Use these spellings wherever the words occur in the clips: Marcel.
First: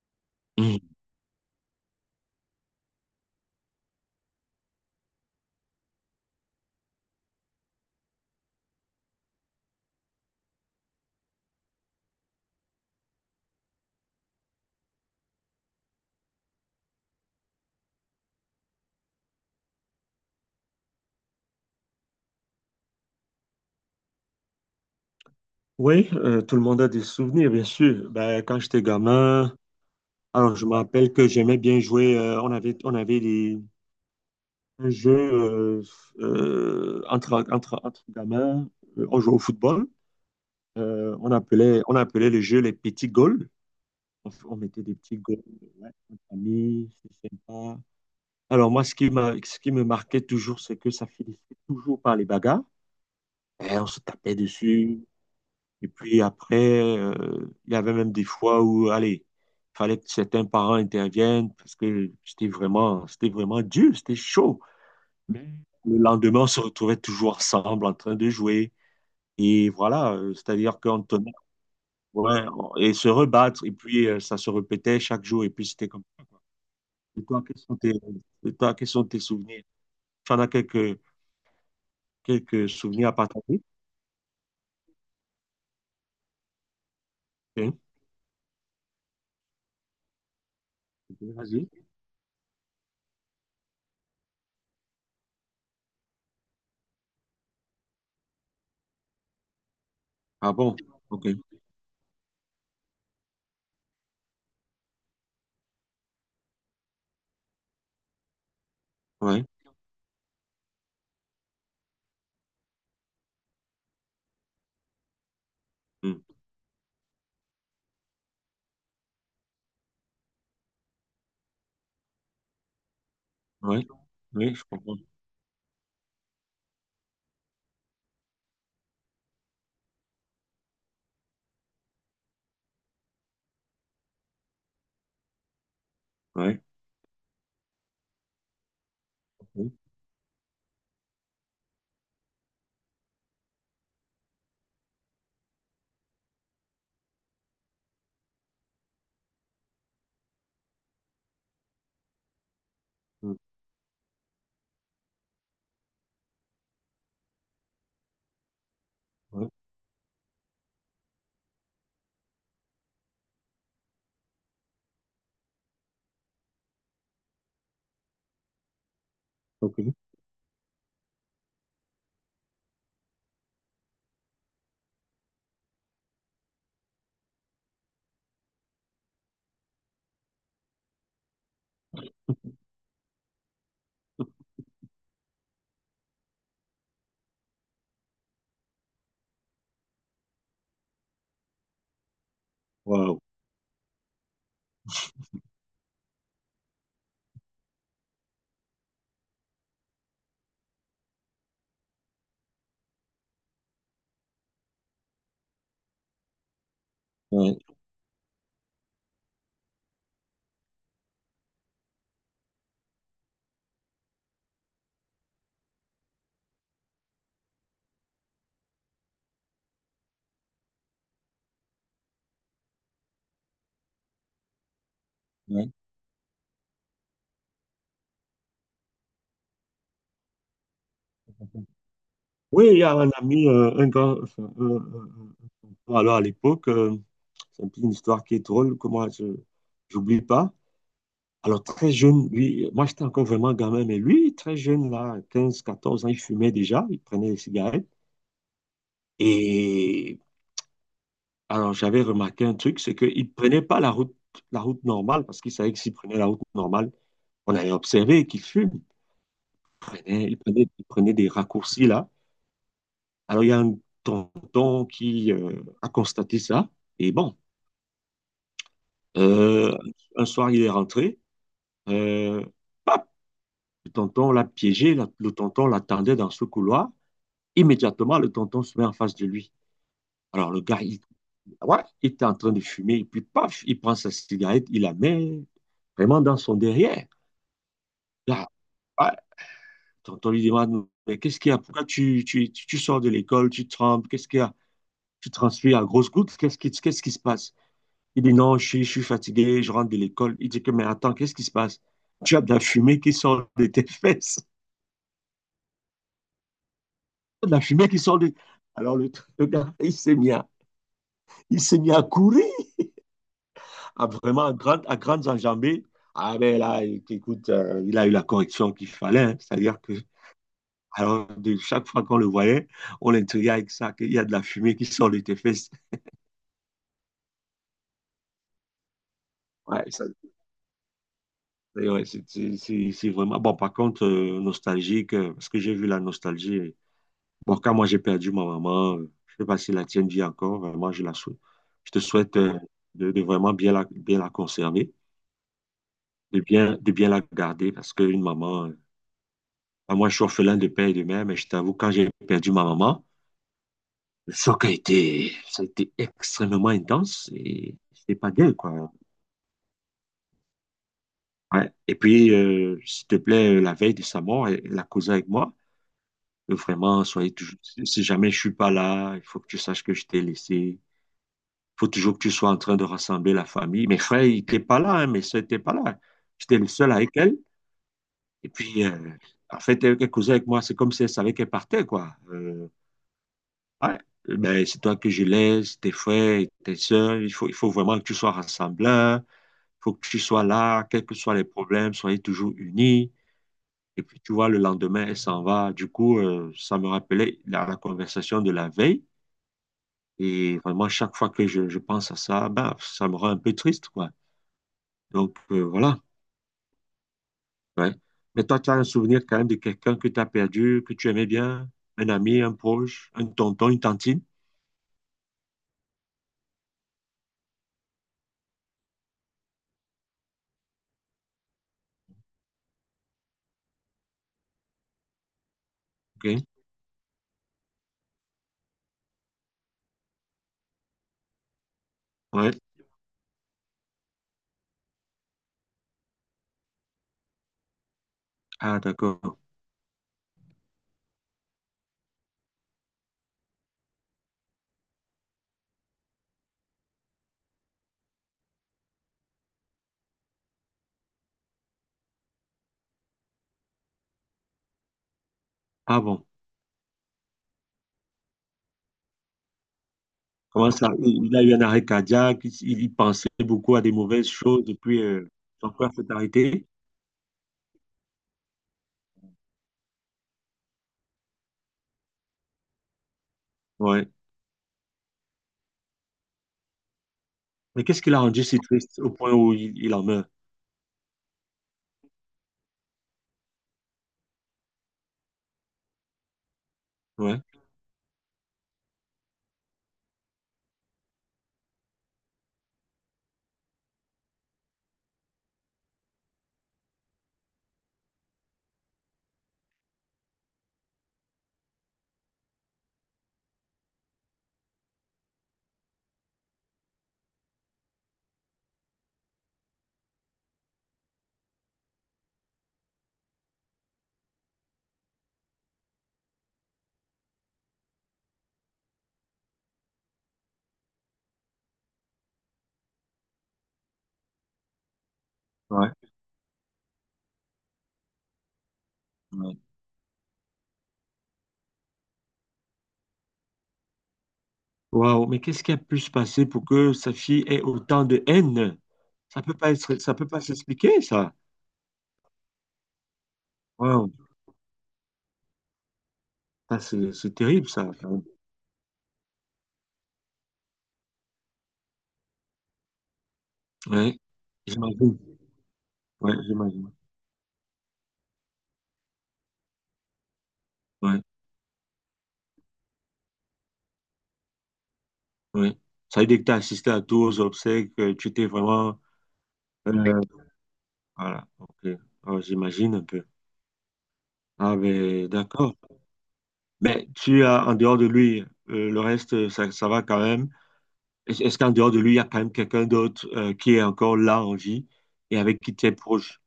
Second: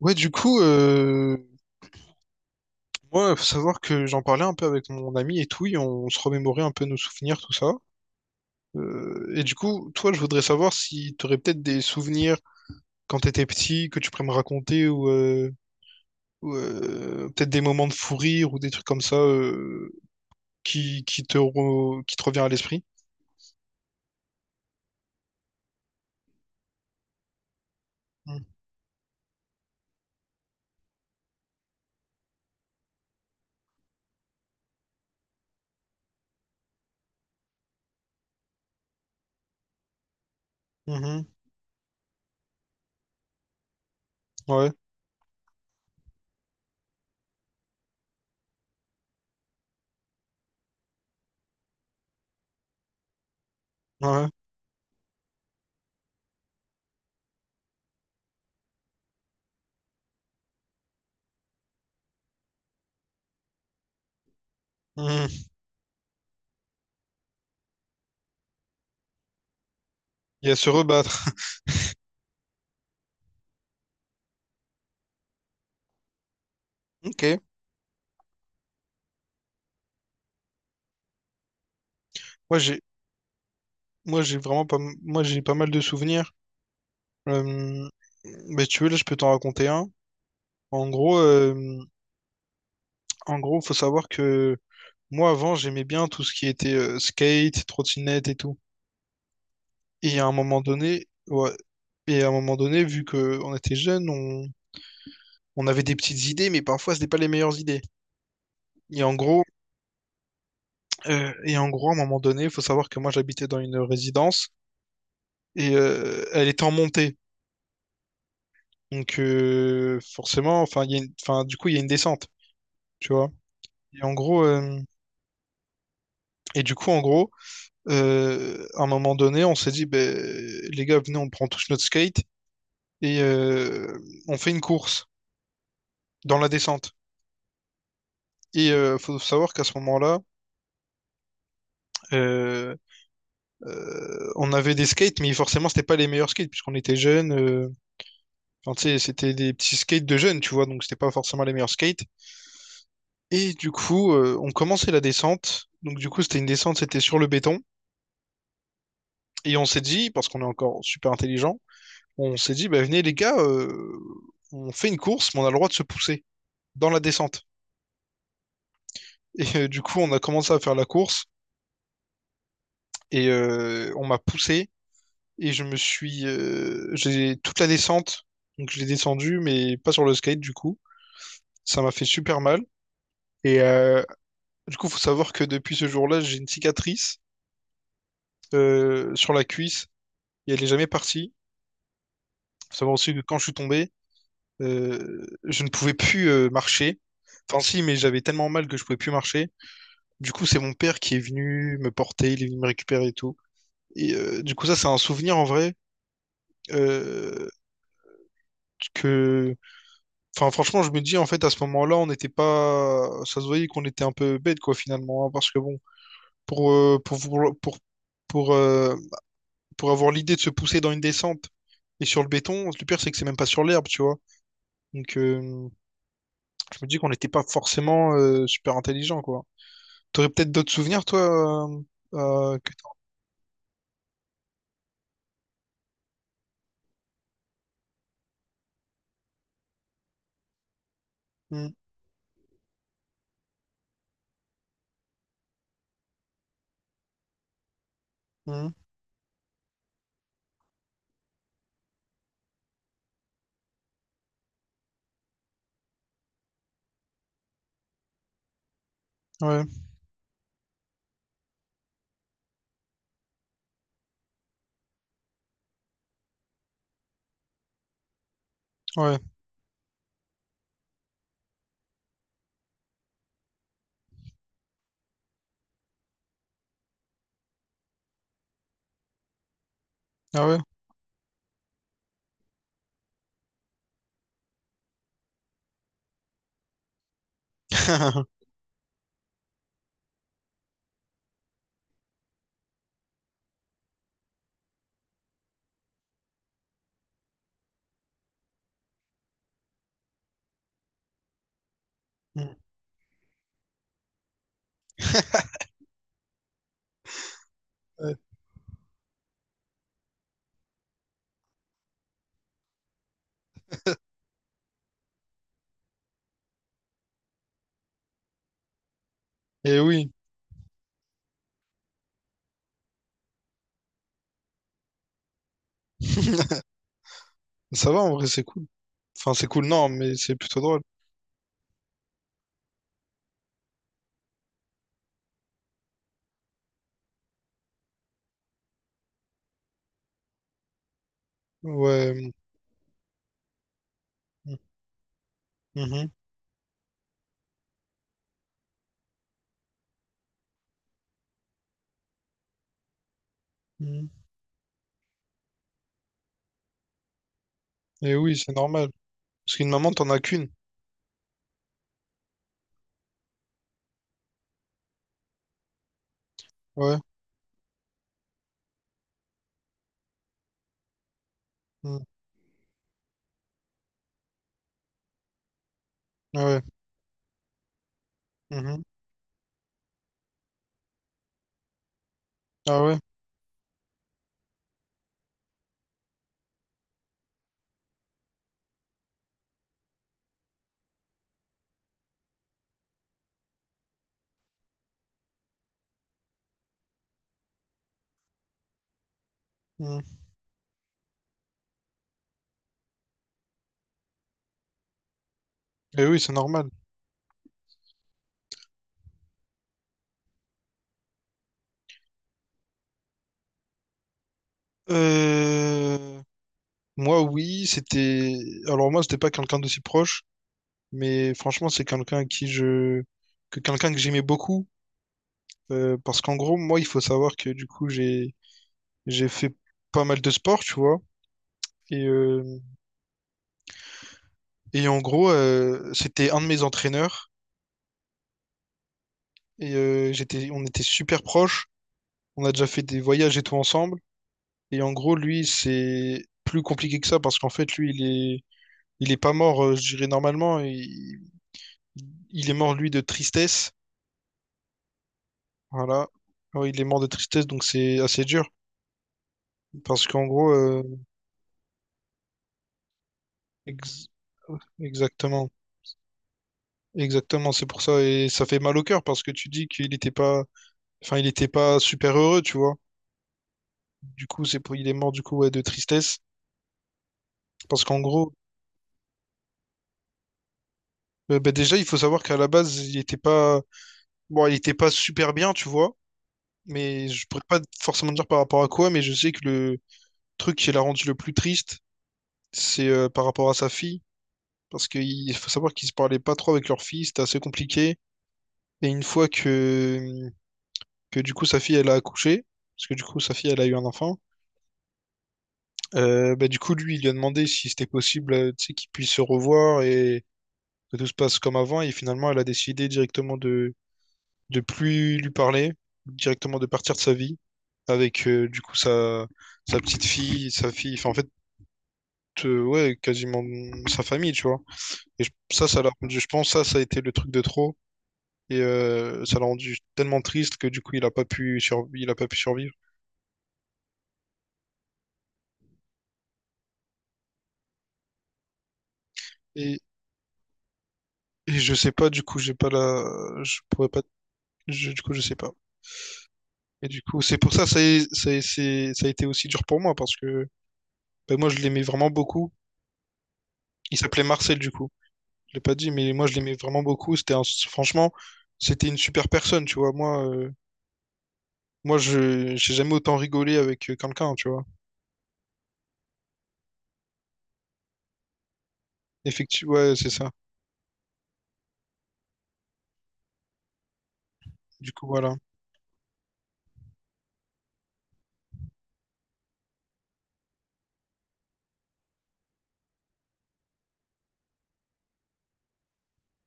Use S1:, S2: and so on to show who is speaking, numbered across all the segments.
S1: Ouais, du coup,
S2: Mhm.
S1: moi, faut savoir que j'en parlais un peu avec mon ami et tout, et on se remémorait un peu nos souvenirs, tout ça. Et du coup, toi, je voudrais savoir si tu aurais peut-être des souvenirs quand t'étais petit que tu pourrais me raconter, ou, peut-être des moments de fou rire ou des trucs comme ça, qui te revient à l'esprit.
S2: Oui, tout le monde a des souvenirs, bien sûr.
S1: Mhm.
S2: Ben, quand j'étais gamin, alors je me rappelle que j'aimais bien jouer. On avait un jeu entre gamins. On jouait au football. Euh,
S1: Mhm.
S2: on appelait, on appelait le jeu les petits goals. On
S1: Ouais,
S2: mettait des petits goals. Ouais, entre amis, c'est sympa. Alors moi, ce qui me marquait toujours, c'est que ça finissait toujours par les bagarres. Et on se
S1: ouais.
S2: tapait dessus. Et puis après, euh, il y avait même des fois où, allez, il fallait que certains parents interviennent parce que c'était vraiment dur, c'était chaud.
S1: Mhm.
S2: Mais le lendemain, on se retrouvait toujours ensemble en train de jouer. Et voilà,
S1: Il y a se
S2: c'est-à-dire qu'on
S1: rebattre.
S2: tenait, ouais, et se rebattre. Et puis, ça se répétait chaque jour. Et puis, c'était comme.
S1: Ok.
S2: Et toi, quels sont tes, et toi, quels sont tes souvenirs? Tu en as quelques,
S1: Moi,
S2: quelques
S1: j'ai
S2: souvenirs à partager?
S1: Moi, j'ai vraiment pas, moi, j'ai pas mal de souvenirs.
S2: Hein.
S1: Euh, mais tu veux, là, je peux t'en raconter un. En gros, euh,
S2: Vas-y.
S1: en gros, faut savoir que moi, avant, j'aimais bien tout ce qui était, skate, trottinette et tout. Et à un
S2: Ah
S1: moment
S2: bon?
S1: donné,
S2: OK.
S1: ouais, et à un moment donné, vu que on était jeunes, on avait des petites idées, mais parfois, c'était pas les meilleures idées. Et en gros,
S2: Ouais.
S1: et en gros, à un moment donné, faut savoir que moi, j'habitais dans une résidence et
S2: Hmm.
S1: elle était en montée. Donc, forcément, enfin, il y a une- enfin, du coup, il y a une descente, tu vois.
S2: Ouais.
S1: Et en gros,
S2: Oui, je comprends.
S1: et du coup, en gros, à un moment donné, on s'est dit, ben, les gars, venez, on prend tous notre skate et on fait une course dans la
S2: Ouais.
S1: descente. Et faut savoir qu'à
S2: Oui,
S1: ce moment-là, euh, on avait des skates, mais forcément, c'était pas les meilleurs skates puisqu'on était jeunes. Euh, enfin, tu sais, c'était des petits skates de jeunes, tu vois, donc c'était pas forcément les meilleurs skates.
S2: oui,
S1: Et du coup, on commençait la descente. Donc du coup, c'était une descente, c'était sur le béton.
S2: oui,
S1: Et on s'est dit, parce qu'on est encore super intelligent, on s'est dit, bah, venez les gars, on fait une course, mais on a le droit de se pousser dans la descente. Et du
S2: ok.
S1: coup, on a commencé à faire la course et on m'a poussé et je me suis, j'ai toute la descente, donc je l'ai descendu, mais pas sur le skate du coup. Ça m'a fait super mal. Et du coup, faut savoir que depuis ce jour-là, j'ai une cicatrice sur la cuisse et elle est jamais partie. Faut savoir aussi
S2: Waouh.
S1: que quand je suis tombé, je ne pouvais plus marcher. Enfin si, mais j'avais tellement mal que je pouvais plus marcher. Du coup, c'est mon père qui est venu me porter, il est venu me récupérer et tout. Et du coup, ça, c'est un souvenir en vrai euh,
S2: Ouais,
S1: que, enfin, franchement, je me dis en fait à ce moment-là, on n'était pas, ça se voyait qu'on était un peu bête quoi finalement, hein, parce que bon, pour euh, pour pour pour pour, euh, pour avoir l'idée de se pousser dans une descente et sur le béton, le pire c'est que c'est même pas sur l'herbe, tu vois. Donc,
S2: ouais.
S1: je me dis qu'on n'était pas forcément super intelligent quoi. T'aurais peut-être d'autres souvenirs toi euh,
S2: Oui,
S1: que
S2: il y
S1: t'as-
S2: a un ami, un gars, enfin, alors à l'époque, c'est un peu une histoire qui est drôle, que moi, je n'oublie pas. Alors,
S1: Hmm,
S2: très jeune, lui, moi, j'étais encore vraiment gamin, mais lui, très jeune, là, 15, 14 ans, il fumait déjà, il prenait des cigarettes. Et alors, j'avais remarqué un truc, c'est qu'il ne prenait pas la route normale, parce qu'il savait que s'il prenait la route normale, on allait observer qu'il fume.
S1: hmm, ouais,
S2: Il prenait des raccourcis, là. Alors, il y a un tonton qui a constaté ça. Et bon,
S1: ouais,
S2: euh, un soir, il est rentré. Euh, paf, le tonton l'a piégé. Le tonton l'attendait dans ce couloir. Immédiatement, le tonton se met en face de lui.
S1: ah
S2: Alors,
S1: ouais.
S2: le gars, il, ouais, il était en train de fumer. Et puis, paf, il prend sa cigarette, il la met vraiment dans son derrière. Là, ouais, le tonton lui demande, mais qu'est-ce qu'il y a? Pourquoi tu sors de l'école? Tu trembles? Qu'est-ce qu'il y a? Tu transpires à grosses gouttes? Qu'est-ce qui se passe? Il dit non, je suis fatigué, je rentre de l'école. Il dit que, mais attends, qu'est-ce qui se passe? Tu as de la fumée qui sort de tes fesses. De la fumée qui
S1: Ouais.
S2: sort de... Alors le gars, il s'est mis à courir, à vraiment à grandes enjambées. Ah ben là, écoute, il a eu la correction qu'il fallait. Hein.
S1: Et
S2: C'est-à-dire que,
S1: oui,
S2: alors, de chaque fois qu'on le voyait, on l'intriguait avec ça, qu'il y a de la fumée qui sort de tes fesses.
S1: ça va en vrai, c'est cool. Enfin, c'est cool,
S2: Ouais,
S1: non, mais c'est plutôt drôle.
S2: c'est vraiment... Bon, par contre, nostalgique, parce que j'ai vu la nostalgie. Bon, quand moi j'ai perdu ma maman, je sais pas si la tienne vit encore, vraiment, je la souhaite. Je te
S1: Ouais.
S2: souhaite de vraiment bien la
S1: Mm,
S2: conserver,
S1: mhm,
S2: de bien la garder, parce qu'une maman, ah, moi je suis orphelin de père et de mère, mais je t'avoue, quand j'ai perdu ma maman,
S1: mhm.
S2: le choc a été, ça a été extrêmement intense et
S1: Et
S2: c'était pas
S1: oui,
S2: gay,
S1: c'est normal.
S2: quoi.
S1: Parce qu'une maman, t'en as qu'une.
S2: Ouais. Et puis, s'il te plaît, la veille de sa mort, elle a causé avec moi.
S1: Ouais.
S2: Vraiment, soyez toujours, si jamais je suis pas là, il faut que tu saches que je t'ai laissé. Faut
S1: Mm,
S2: toujours que tu sois en train de rassembler la famille. Mes frères, ils n'étaient pas là, hein, mes soeurs n'étaient pas là.
S1: ah
S2: J'étais
S1: ouais.
S2: le seul avec elle. Et
S1: Mhm.
S2: puis, en fait, elle causait avec moi, c'est comme si elle savait qu'elle partait, quoi.
S1: Ah ouais.
S2: Ouais, ben, c'est toi que je laisse, tes frères, tes soeurs. Il faut vraiment que tu sois rassembleur. Il faut que tu sois là, quels que soient les problèmes, soyez toujours unis. Et puis, tu vois, le lendemain, elle s'en va. Du coup, ça me rappelait la conversation de la veille.
S1: Mm.
S2: Et vraiment, chaque fois que je pense à ça, ben, ça me rend un peu triste, quoi. Donc, voilà.
S1: Et oui, c'est normal.
S2: Ouais. Mais toi, tu as un souvenir quand même de quelqu'un que tu as perdu, que tu aimais bien, un ami, un proche, un tonton, une tantine.
S1: Euh... Moi, oui, c'était. Alors, moi, c'était pas quelqu'un d'aussi proche, mais franchement, c'est quelqu'un à qui je. Que quelqu'un que j'aimais beaucoup. Euh, parce qu'en
S2: OK.
S1: gros, moi, il faut savoir que du coup, j'ai fait pas mal de sport, tu vois. Et,
S2: Ouais.
S1: et en gros, c'était un de mes entraîneurs.
S2: Ah, d'accord.
S1: Et j'étais, on était super proches. On a déjà fait des voyages et tout ensemble. Et en gros, lui, c'est plus compliqué que ça parce qu'en fait, lui, est, il est pas mort, je dirais normalement. Il est mort, lui, de tristesse.
S2: Ah
S1: Voilà.
S2: bon.
S1: Ouais, il est mort de tristesse, donc c'est assez dur. Parce qu'en gros,
S2: Comment ça? Il a eu un arrêt cardiaque, il y pensait beaucoup à des
S1: ex-
S2: mauvaises choses, et puis
S1: exactement.
S2: son cœur s'est arrêté.
S1: Exactement, c'est pour ça. Et ça fait mal au cœur parce que tu dis qu'il était pas, enfin, il était pas super heureux, tu vois.
S2: Ouais.
S1: Du coup, c'est pour, il est mort, du coup, ouais, de tristesse. Parce
S2: Mais
S1: qu'en
S2: qu'est-ce qui l'a
S1: gros,
S2: rendu si triste au point où il en meurt?
S1: bah, déjà, il faut savoir qu'à la base, il était pas... Bon, il était pas super bien, tu vois. Mais je
S2: Ouais.
S1: pourrais pas forcément dire par rapport à quoi, mais je sais que le truc qui l'a rendu le plus triste, c'est par rapport à sa fille. Parce qu'il faut savoir qu'ils se parlaient pas trop avec leur fille, c'était assez compliqué. Et une fois que du coup sa fille elle a accouché, parce que du coup sa fille elle a eu un enfant, bah, du coup lui il lui a demandé si c'était possible tu sais, qu'ils puissent se revoir et que tout se passe comme avant. Et finalement elle a décidé directement de plus lui parler, directement de partir de sa vie avec du coup sa, sa petite fille, sa fille, enfin en fait, ouais, quasiment sa famille, tu vois. Et je- ça l'a
S2: Ouais.
S1: rendu, je pense, ça a été le truc de trop. Et ça l'a
S2: Ouais.
S1: rendu tellement triste que du coup, il a pas pu survivre.
S2: Waouh, mais qu'est-ce qui a pu se passer pour que sa fille ait autant de haine? Ça peut pas
S1: Et,
S2: être, ça peut pas s'expliquer, ça.
S1: et je sais pas, du coup, j'ai pas la, je pourrais pas,
S2: Wow.
S1: je- du coup, je sais pas.
S2: Ah,
S1: Et du
S2: c'est
S1: coup,
S2: c'est
S1: c'est pour ça,
S2: terrible ça.
S1: ça a été aussi dur pour moi parce que ben, moi, je l'aimais vraiment beaucoup. Il
S2: Ouais,
S1: s'appelait Marcel, du coup.
S2: j'imagine.
S1: Je l'ai pas dit, mais moi
S2: Ouais,
S1: je l'aimais vraiment
S2: j'imagine.
S1: beaucoup. C'était un- franchement, c'était une super personne, tu vois. Moi,
S2: Ouais,
S1: moi je j'ai jamais autant rigolé avec quelqu'un, tu vois.
S2: ouais. Ça veut dire que tu as assisté à tous aux obsèques, tu t'es vraiment.
S1: Effectivement, ouais, c'est
S2: euh,
S1: ça.
S2: voilà, ok. Oh, j'imagine un peu. Ah,
S1: Du coup,
S2: ben,
S1: voilà.
S2: d'accord. Mais tu as, en dehors de lui, le reste, ça va quand même. Est-ce qu'en dehors de lui, il y a quand même quelqu'un d'autre qui est encore là en vie et avec qui tu es proche?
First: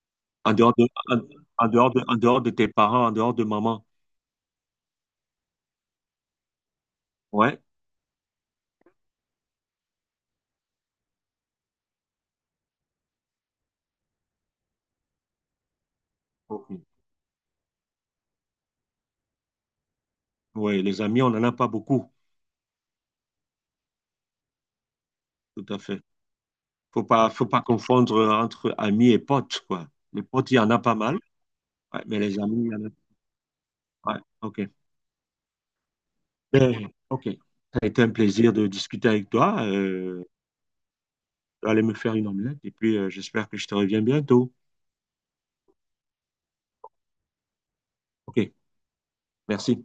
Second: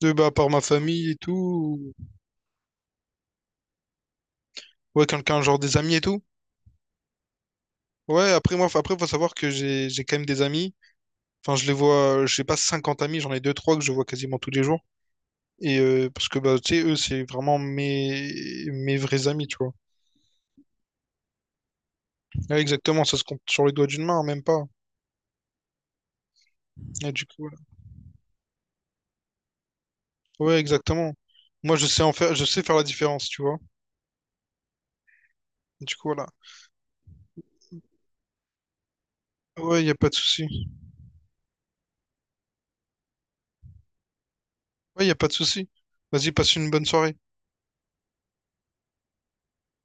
S1: De, bah, par
S2: En
S1: ma
S2: dehors de,
S1: famille et
S2: en,
S1: tout,
S2: en dehors de tes parents, en dehors de maman.
S1: ouais, quelqu'un, genre des amis et tout.
S2: Ouais,
S1: Ouais, après, après, faut savoir que j'ai quand même des amis. Enfin, je les vois, j'ai pas 50 amis, j'en ai deux trois que je vois quasiment tous les jours. Et parce que, bah,
S2: ok.
S1: tu sais, eux, c'est vraiment mes, mes vrais amis, tu vois.
S2: Ouais, les amis, on n'en a pas beaucoup.
S1: Ouais, exactement, ça se compte sur les doigts d'une main, même pas.
S2: Tout à fait. faut
S1: Et du
S2: pas, faut
S1: coup,
S2: pas confondre entre amis et potes, quoi. Les potes, il
S1: ouais,
S2: y en a pas
S1: exactement.
S2: mal,
S1: Moi, je sais
S2: ouais,
S1: en
S2: mais
S1: faire,
S2: les
S1: je sais
S2: amis, il y
S1: faire la
S2: en a.
S1: différence, tu vois.
S2: Ouais, ok.
S1: Du coup, voilà.
S2: Ben, ok. Ça a été un plaisir de discuter avec toi.
S1: Ouais, y a pas de souci.
S2: Je vais aller me faire une omelette et puis j'espère que je te reviens bientôt.
S1: Ouais, y a pas de souci. Vas-y, passe une bonne soirée.
S2: Ok, merci.